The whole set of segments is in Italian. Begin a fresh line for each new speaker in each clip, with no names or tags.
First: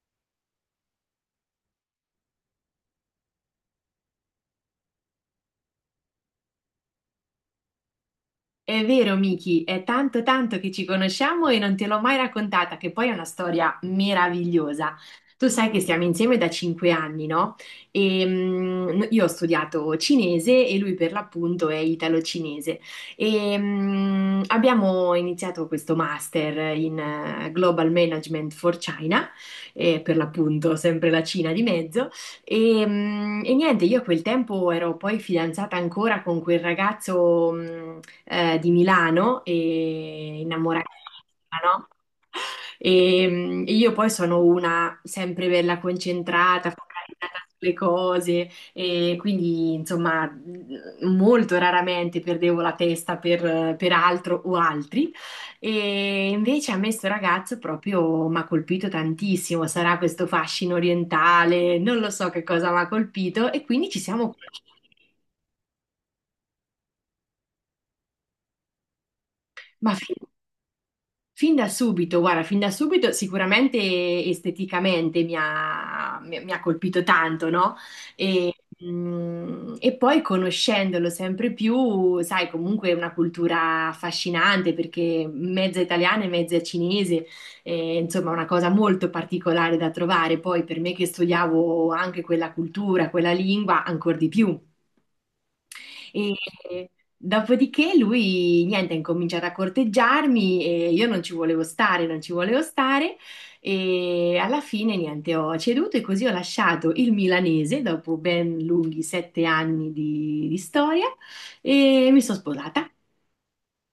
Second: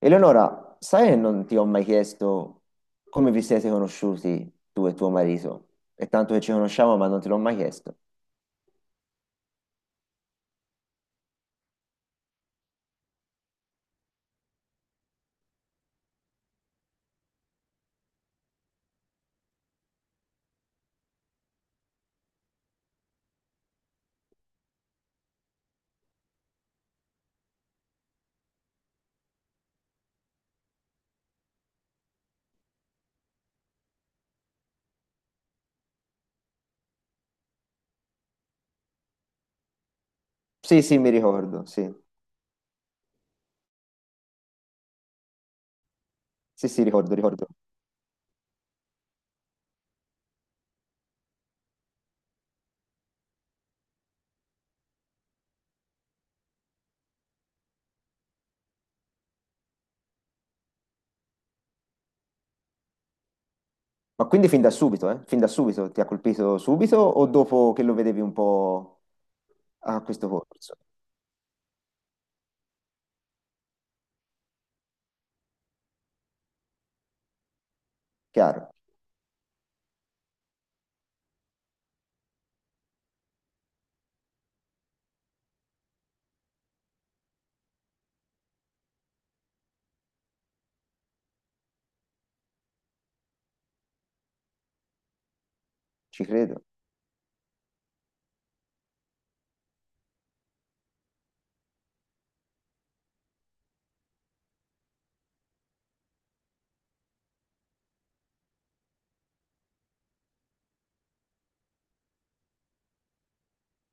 Eleonora, sai che non ti ho mai chiesto come vi siete conosciuti tu e tuo marito? È tanto che ci conosciamo, ma non te l'ho mai chiesto.
È vero, Miki, è tanto tanto che ci conosciamo e non te l'ho mai raccontata, che poi è una storia meravigliosa. Tu sai che stiamo insieme da 5 anni, no? Io ho studiato cinese e lui per l'appunto è italo-cinese. Abbiamo iniziato questo master in Global Management for China, e per l'appunto sempre la Cina di mezzo. E niente, io a quel tempo ero poi fidanzata ancora con quel ragazzo, di Milano e
Sì, sì, mi
innamoratissima,
ricordo,
no?
sì.
E io poi sono una sempre bella
Sì,
concentrata,
sì, ricordo,
focalizzata
ricordo.
sulle cose e quindi insomma molto raramente perdevo la testa per altro o altri, e invece a me sto ragazzo proprio mi ha colpito tantissimo. Sarà questo fascino orientale, non lo so che cosa mi ha colpito, e quindi ci
Ma
siamo
quindi fin
conosciuti.
da subito, eh? Fin da subito ti ha colpito subito o dopo che lo vedevi un po'
Ma
a
fin
questo corso?
Fin da subito, guarda, fin da subito sicuramente esteticamente mi ha colpito tanto, no? E,
Chiaro,
e poi conoscendolo sempre più, sai, comunque è una cultura affascinante perché mezza italiana e mezza cinese, insomma, una cosa molto particolare da trovare. Poi per me che studiavo anche quella cultura, quella lingua, ancora di più.
ci
E
credo.
dopodiché lui, niente, ha incominciato a corteggiarmi e io non ci volevo stare, e alla fine, niente, ho ceduto e così ho lasciato il milanese dopo ben lunghi 7 anni di storia, e mi sono sposata.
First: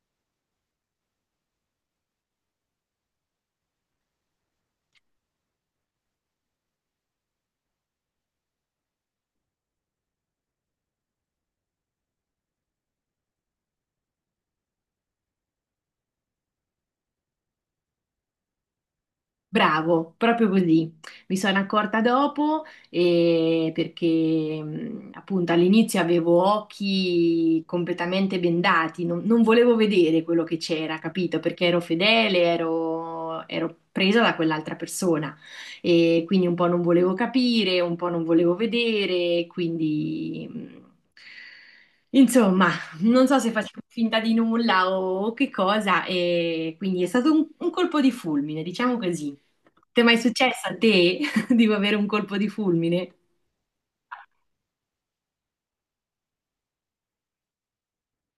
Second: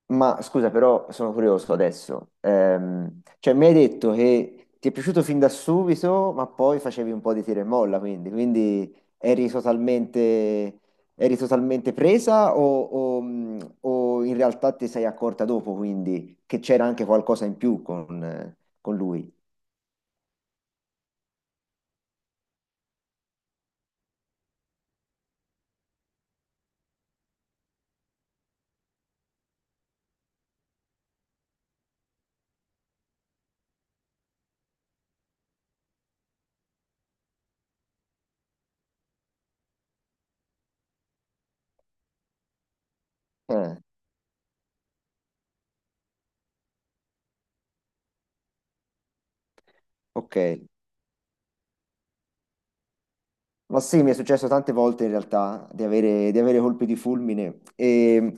Ma scusa, però sono curioso adesso. Cioè, mi hai detto che ti è piaciuto fin da subito, ma poi facevi un po' di tira e molla, quindi, quindi eri totalmente presa o in realtà ti sei accorta dopo, quindi, che c'era anche qualcosa in più con lui?
Bravo, proprio così. Mi sono accorta dopo, perché appunto all'inizio avevo occhi completamente bendati. Non volevo vedere quello che c'era, capito? Perché ero fedele, ero presa da quell'altra persona, e quindi un po' non volevo capire, un po' non volevo vedere, quindi insomma, non so se
Eh,
faccio finta di nulla o che cosa, e quindi è stato un colpo di fulmine, diciamo così. Ti è mai
ok.
successo a te di avere un colpo di fulmine?
Ma sì, mi è successo tante volte in realtà di avere colpi di fulmine e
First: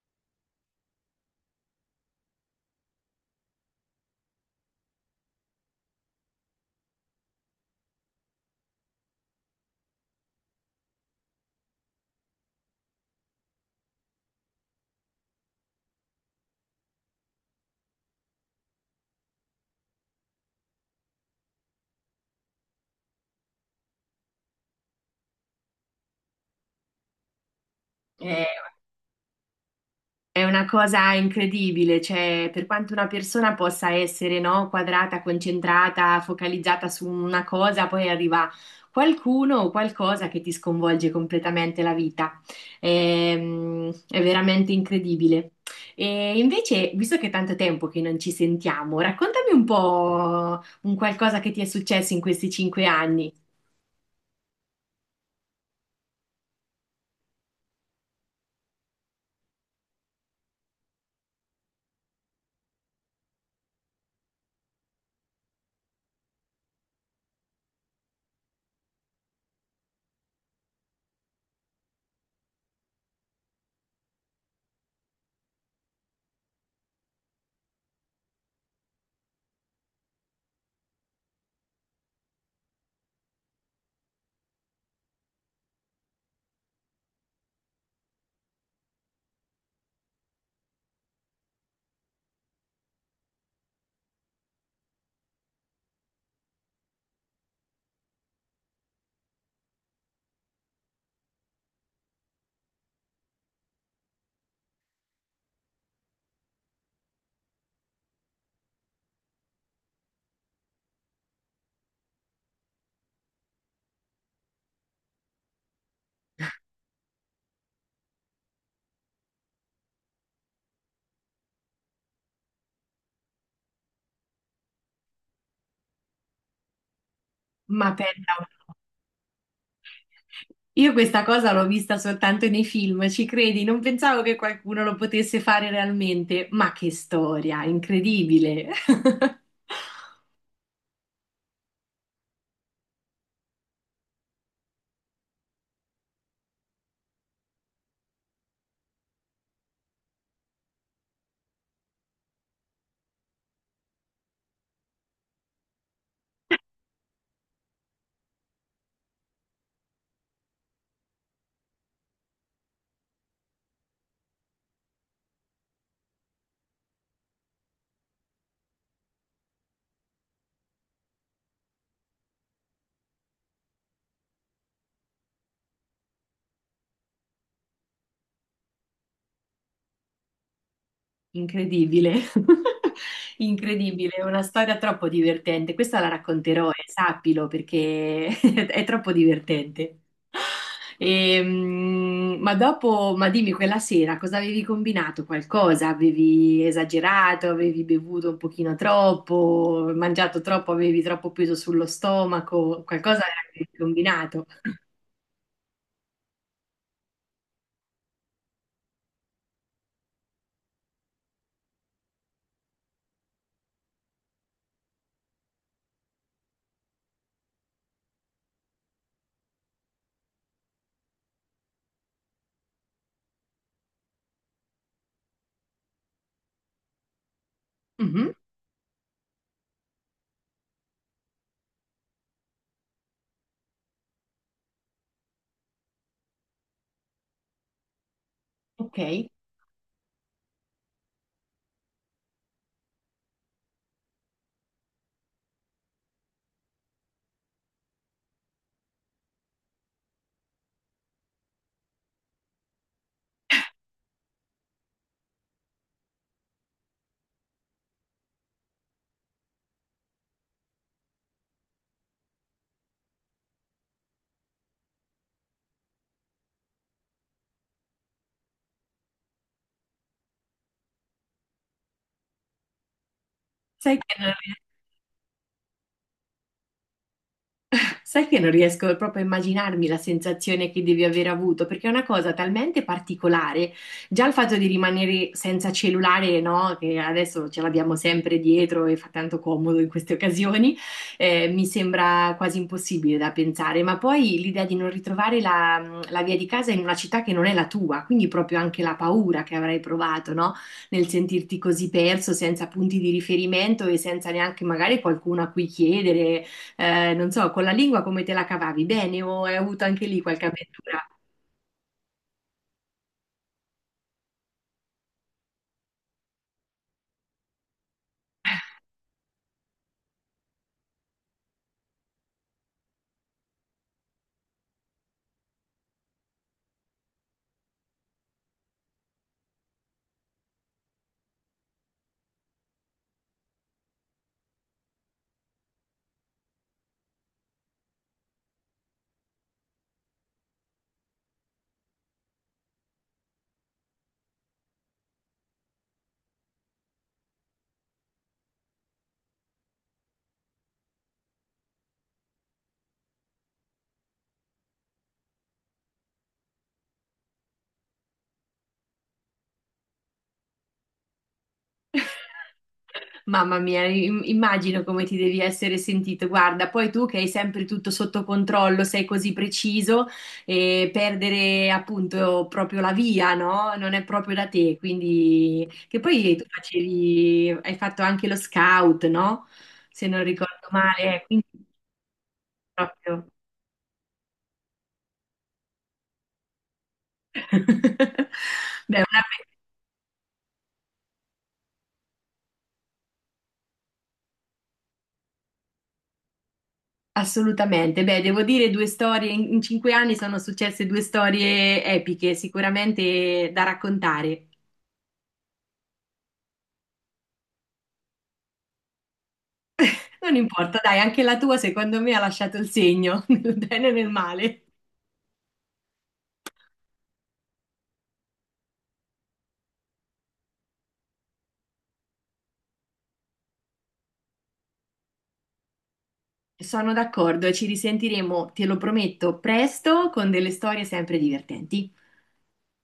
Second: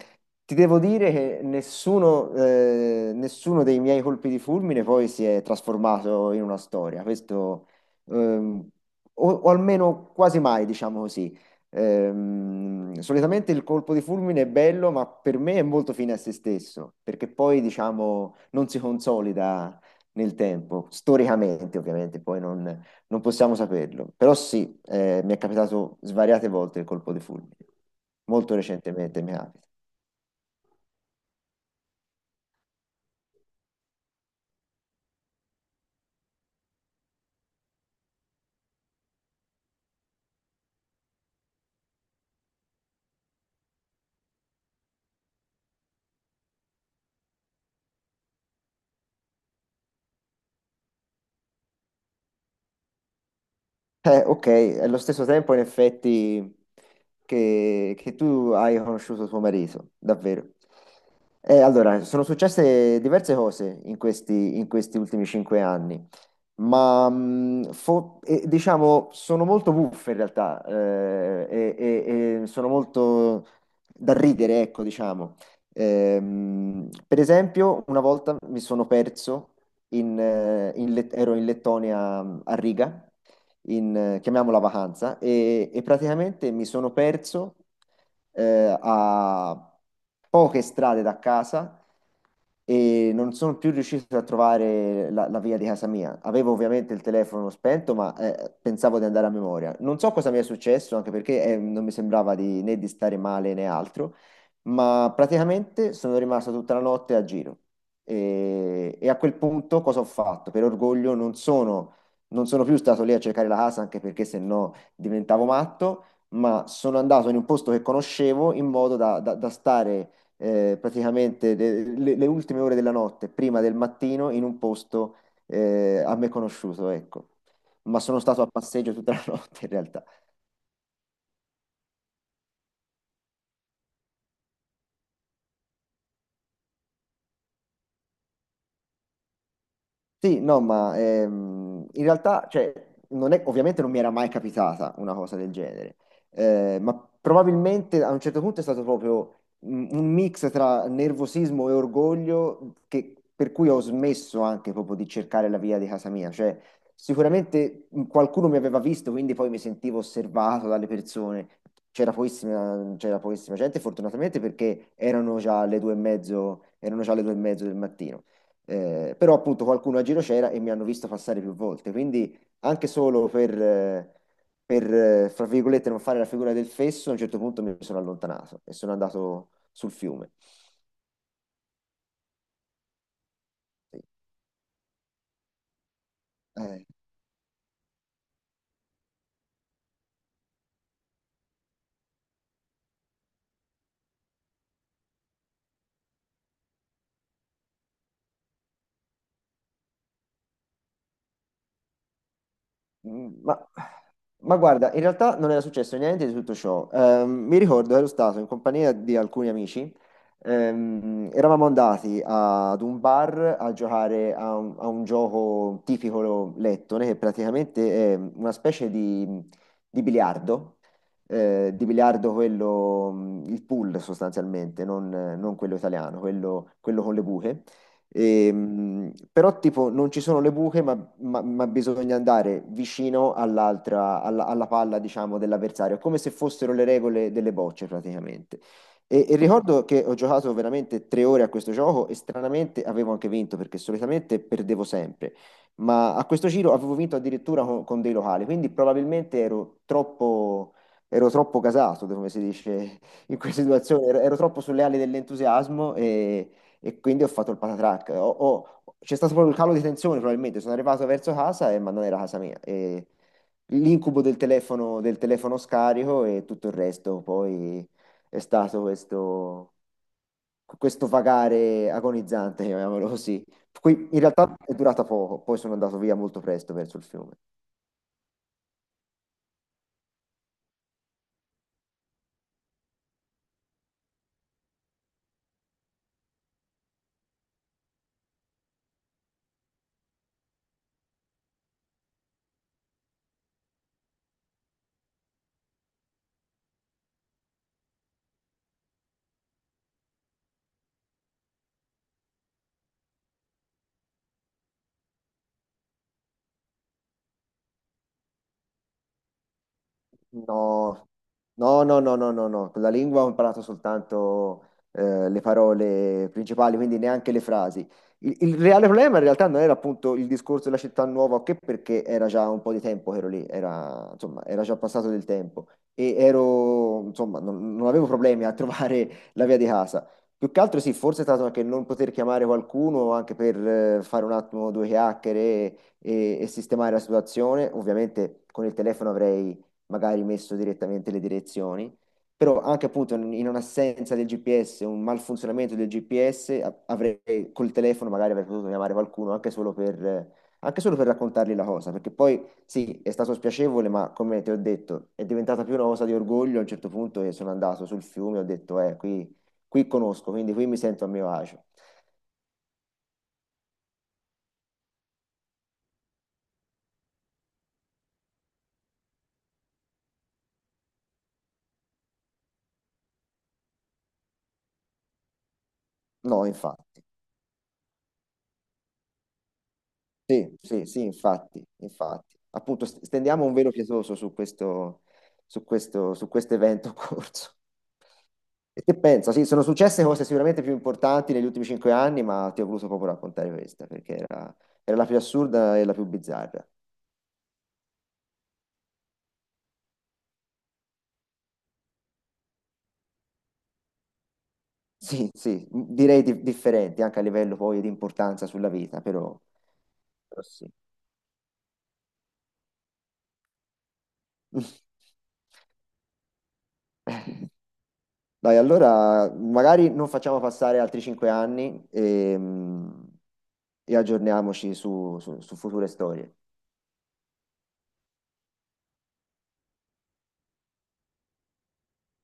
ti devo dire che nessuno, nessuno dei miei colpi di fulmine poi si è trasformato in una storia, questo ehm, o almeno quasi mai, diciamo così. Solitamente il colpo di fulmine è bello, ma per me è molto fine a se stesso, perché poi diciamo non si consolida nel tempo, storicamente ovviamente, poi non possiamo saperlo, però sì, mi è capitato svariate volte il colpo di fulmine,
È,
molto recentemente mi capita.
è una cosa incredibile, cioè per quanto una persona possa essere, no, quadrata, concentrata, focalizzata su una cosa, poi arriva qualcuno o qualcosa che ti sconvolge completamente la vita. È veramente incredibile. E invece, visto che è tanto tempo che non ci sentiamo, raccontami un po' un qualcosa che ti è successo in questi 5 anni.
Ok, allo stesso tempo in effetti che tu hai conosciuto tuo marito, davvero. Allora, sono successe diverse cose in questi ultimi cinque anni. Ma diciamo sono molto buffe in realtà e, e sono molto da ridere, ecco, diciamo. Per esempio, una volta mi sono perso in, ero in Lettonia a Riga, in, chiamiamola vacanza, e praticamente mi sono perso a poche strade da casa e non sono più riuscito a trovare la, la via di casa mia. Avevo ovviamente il telefono spento, ma pensavo di andare a memoria. Non so cosa mi è successo, anche perché non mi sembrava di, né di stare male né altro, ma praticamente sono rimasto tutta la notte a giro. E a quel punto cosa ho fatto? Per orgoglio non sono, non sono più stato lì a cercare la casa, anche perché se no diventavo matto, ma sono andato in un posto che conoscevo in modo da, da stare praticamente le, le ultime ore della notte, prima del mattino, in un posto a me conosciuto, ecco.
Ma
Ma sono
pensa
stato
un
a
po'.
passeggio tutta la notte in realtà.
Io questa cosa l'ho vista soltanto nei film, ci credi? Non pensavo che qualcuno lo potesse fare realmente, ma che storia, incredibile!
Sì, no, ma in realtà, cioè, non è- ovviamente non mi era mai capitata una cosa del genere, ma probabilmente a un certo punto è stato proprio un mix tra nervosismo e orgoglio per cui ho smesso anche proprio di cercare la via di casa mia. Cioè, sicuramente qualcuno mi aveva visto, quindi poi mi sentivo osservato dalle persone. C'era pochissima gente, fortunatamente, perché erano già le due e mezzo, erano già le due e mezzo del mattino. Però appunto qualcuno a giro c'era e mi hanno visto passare più volte, quindi anche solo per, per, fra virgolette, non fare la figura del fesso, a un certo punto mi sono allontanato e sono andato sul fiume.
Incredibile,
Sì.
incredibile, è una storia troppo divertente. Questa la racconterò, e
Eh,
sappilo, perché è troppo divertente. Ma dopo, ma dimmi, quella sera cosa avevi combinato? Qualcosa? Avevi esagerato? Avevi bevuto un pochino troppo? Mangiato troppo? Avevi troppo peso sullo stomaco? Qualcosa
Mm, Ma,
avevi combinato?
ma guarda, in realtà non era successo niente di tutto ciò. Mi ricordo, ero stato in compagnia di alcuni amici, eravamo andati ad un bar a giocare a un gioco tipico lettone, che praticamente è una specie di biliardo, di biliardo quello, il pool sostanzialmente, non, non quello italiano, quello con le buche.
Mhm.
E, però tipo non ci sono le buche, ma, ma bisogna andare vicino all'altra, alla, alla palla, diciamo, dell'avversario, come se fossero le regole delle bocce praticamente.
Ok.
E ricordo che ho giocato veramente tre ore a questo gioco e stranamente avevo anche vinto perché solitamente perdevo sempre, ma a questo giro avevo vinto addirittura con dei locali, quindi probabilmente ero troppo gasato, come si dice in questa situazione, ero, ero troppo sulle ali dell'entusiasmo e quindi ho fatto il patatrack. C'è stato proprio il calo di tensione, probabilmente. Sono arrivato verso casa e ma non era casa mia. E l'incubo del telefono scarico e tutto il resto poi è stato questo, questo vagare agonizzante, chiamiamolo così.
Sai
Qui
che
in
non
realtà è durata poco, poi sono andato via molto presto verso il fiume.
Sai che non riesco proprio a immaginarmi la sensazione che devi aver avuto, perché è una cosa talmente particolare. Già il fatto di rimanere senza cellulare, no, che adesso ce l'abbiamo sempre dietro e fa tanto comodo in queste occasioni, mi sembra quasi impossibile da pensare. Ma poi l'idea di non ritrovare la via di casa in una città che non è la tua, quindi proprio anche la paura che avrai provato, no? Nel sentirti così perso, senza punti di riferimento e senza neanche magari qualcuno a cui chiedere, non so, con la lingua come te la cavavi? Bene o hai avuto anche lì qualche avventura?
No, no, no, no, no, no, no. Con la lingua ho imparato soltanto le parole principali, quindi neanche le frasi. Il reale problema in realtà non era appunto il discorso della città nuova, o che perché era già un po' di tempo che ero lì, era, insomma, era già passato del tempo e ero, insomma, non, non avevo problemi a trovare la via di casa. Più che altro sì, forse è stato anche non poter chiamare qualcuno anche per fare un attimo due chiacchiere e sistemare la situazione. Ovviamente con il telefono avrei magari messo direttamente le direzioni, però anche appunto in un'assenza del GPS, un malfunzionamento del GPS, avrei col telefono magari avrei potuto chiamare qualcuno anche solo per raccontargli la cosa, perché poi sì, è stato spiacevole, ma come ti ho detto, è diventata più una cosa di orgoglio a un certo punto e sono andato sul fiume e ho detto, qui, qui conosco, quindi qui mi sento a mio agio.
Mamma mia, immagino come ti devi essere sentito. Guarda, poi tu che hai sempre tutto sotto controllo, sei così preciso, e perdere appunto proprio la via, no? Non è proprio da te, quindi... Che poi tu
No, infatti.
facevi, hai fatto anche lo scout, no? Se non
Sì,
ricordo
sì, sì,
male, quindi
infatti, infatti. Appunto,
proprio...
stendiamo un velo pietoso su questo, su questo, su questo evento corso. E che
Beh, una
pensa? Sì, sono successe cose sicuramente più importanti negli ultimi cinque anni, ma ti ho voluto proprio raccontare questa, perché era, era la più assurda e la più bizzarra.
Assolutamente, beh, devo dire due storie. In 5 anni sono successe due storie epiche, sicuramente da raccontare.
Sì, sì, direi differenti anche a livello poi di importanza sulla vita, però,
Non
però sì.
importa, dai, anche la tua secondo me ha lasciato il segno, nel bene e nel male.
Dai, allora magari non facciamo passare altri cinque anni e, e aggiorniamoci su, su su future storie.
Sono d'accordo, ci risentiremo, te lo prometto, presto con delle storie sempre divertenti.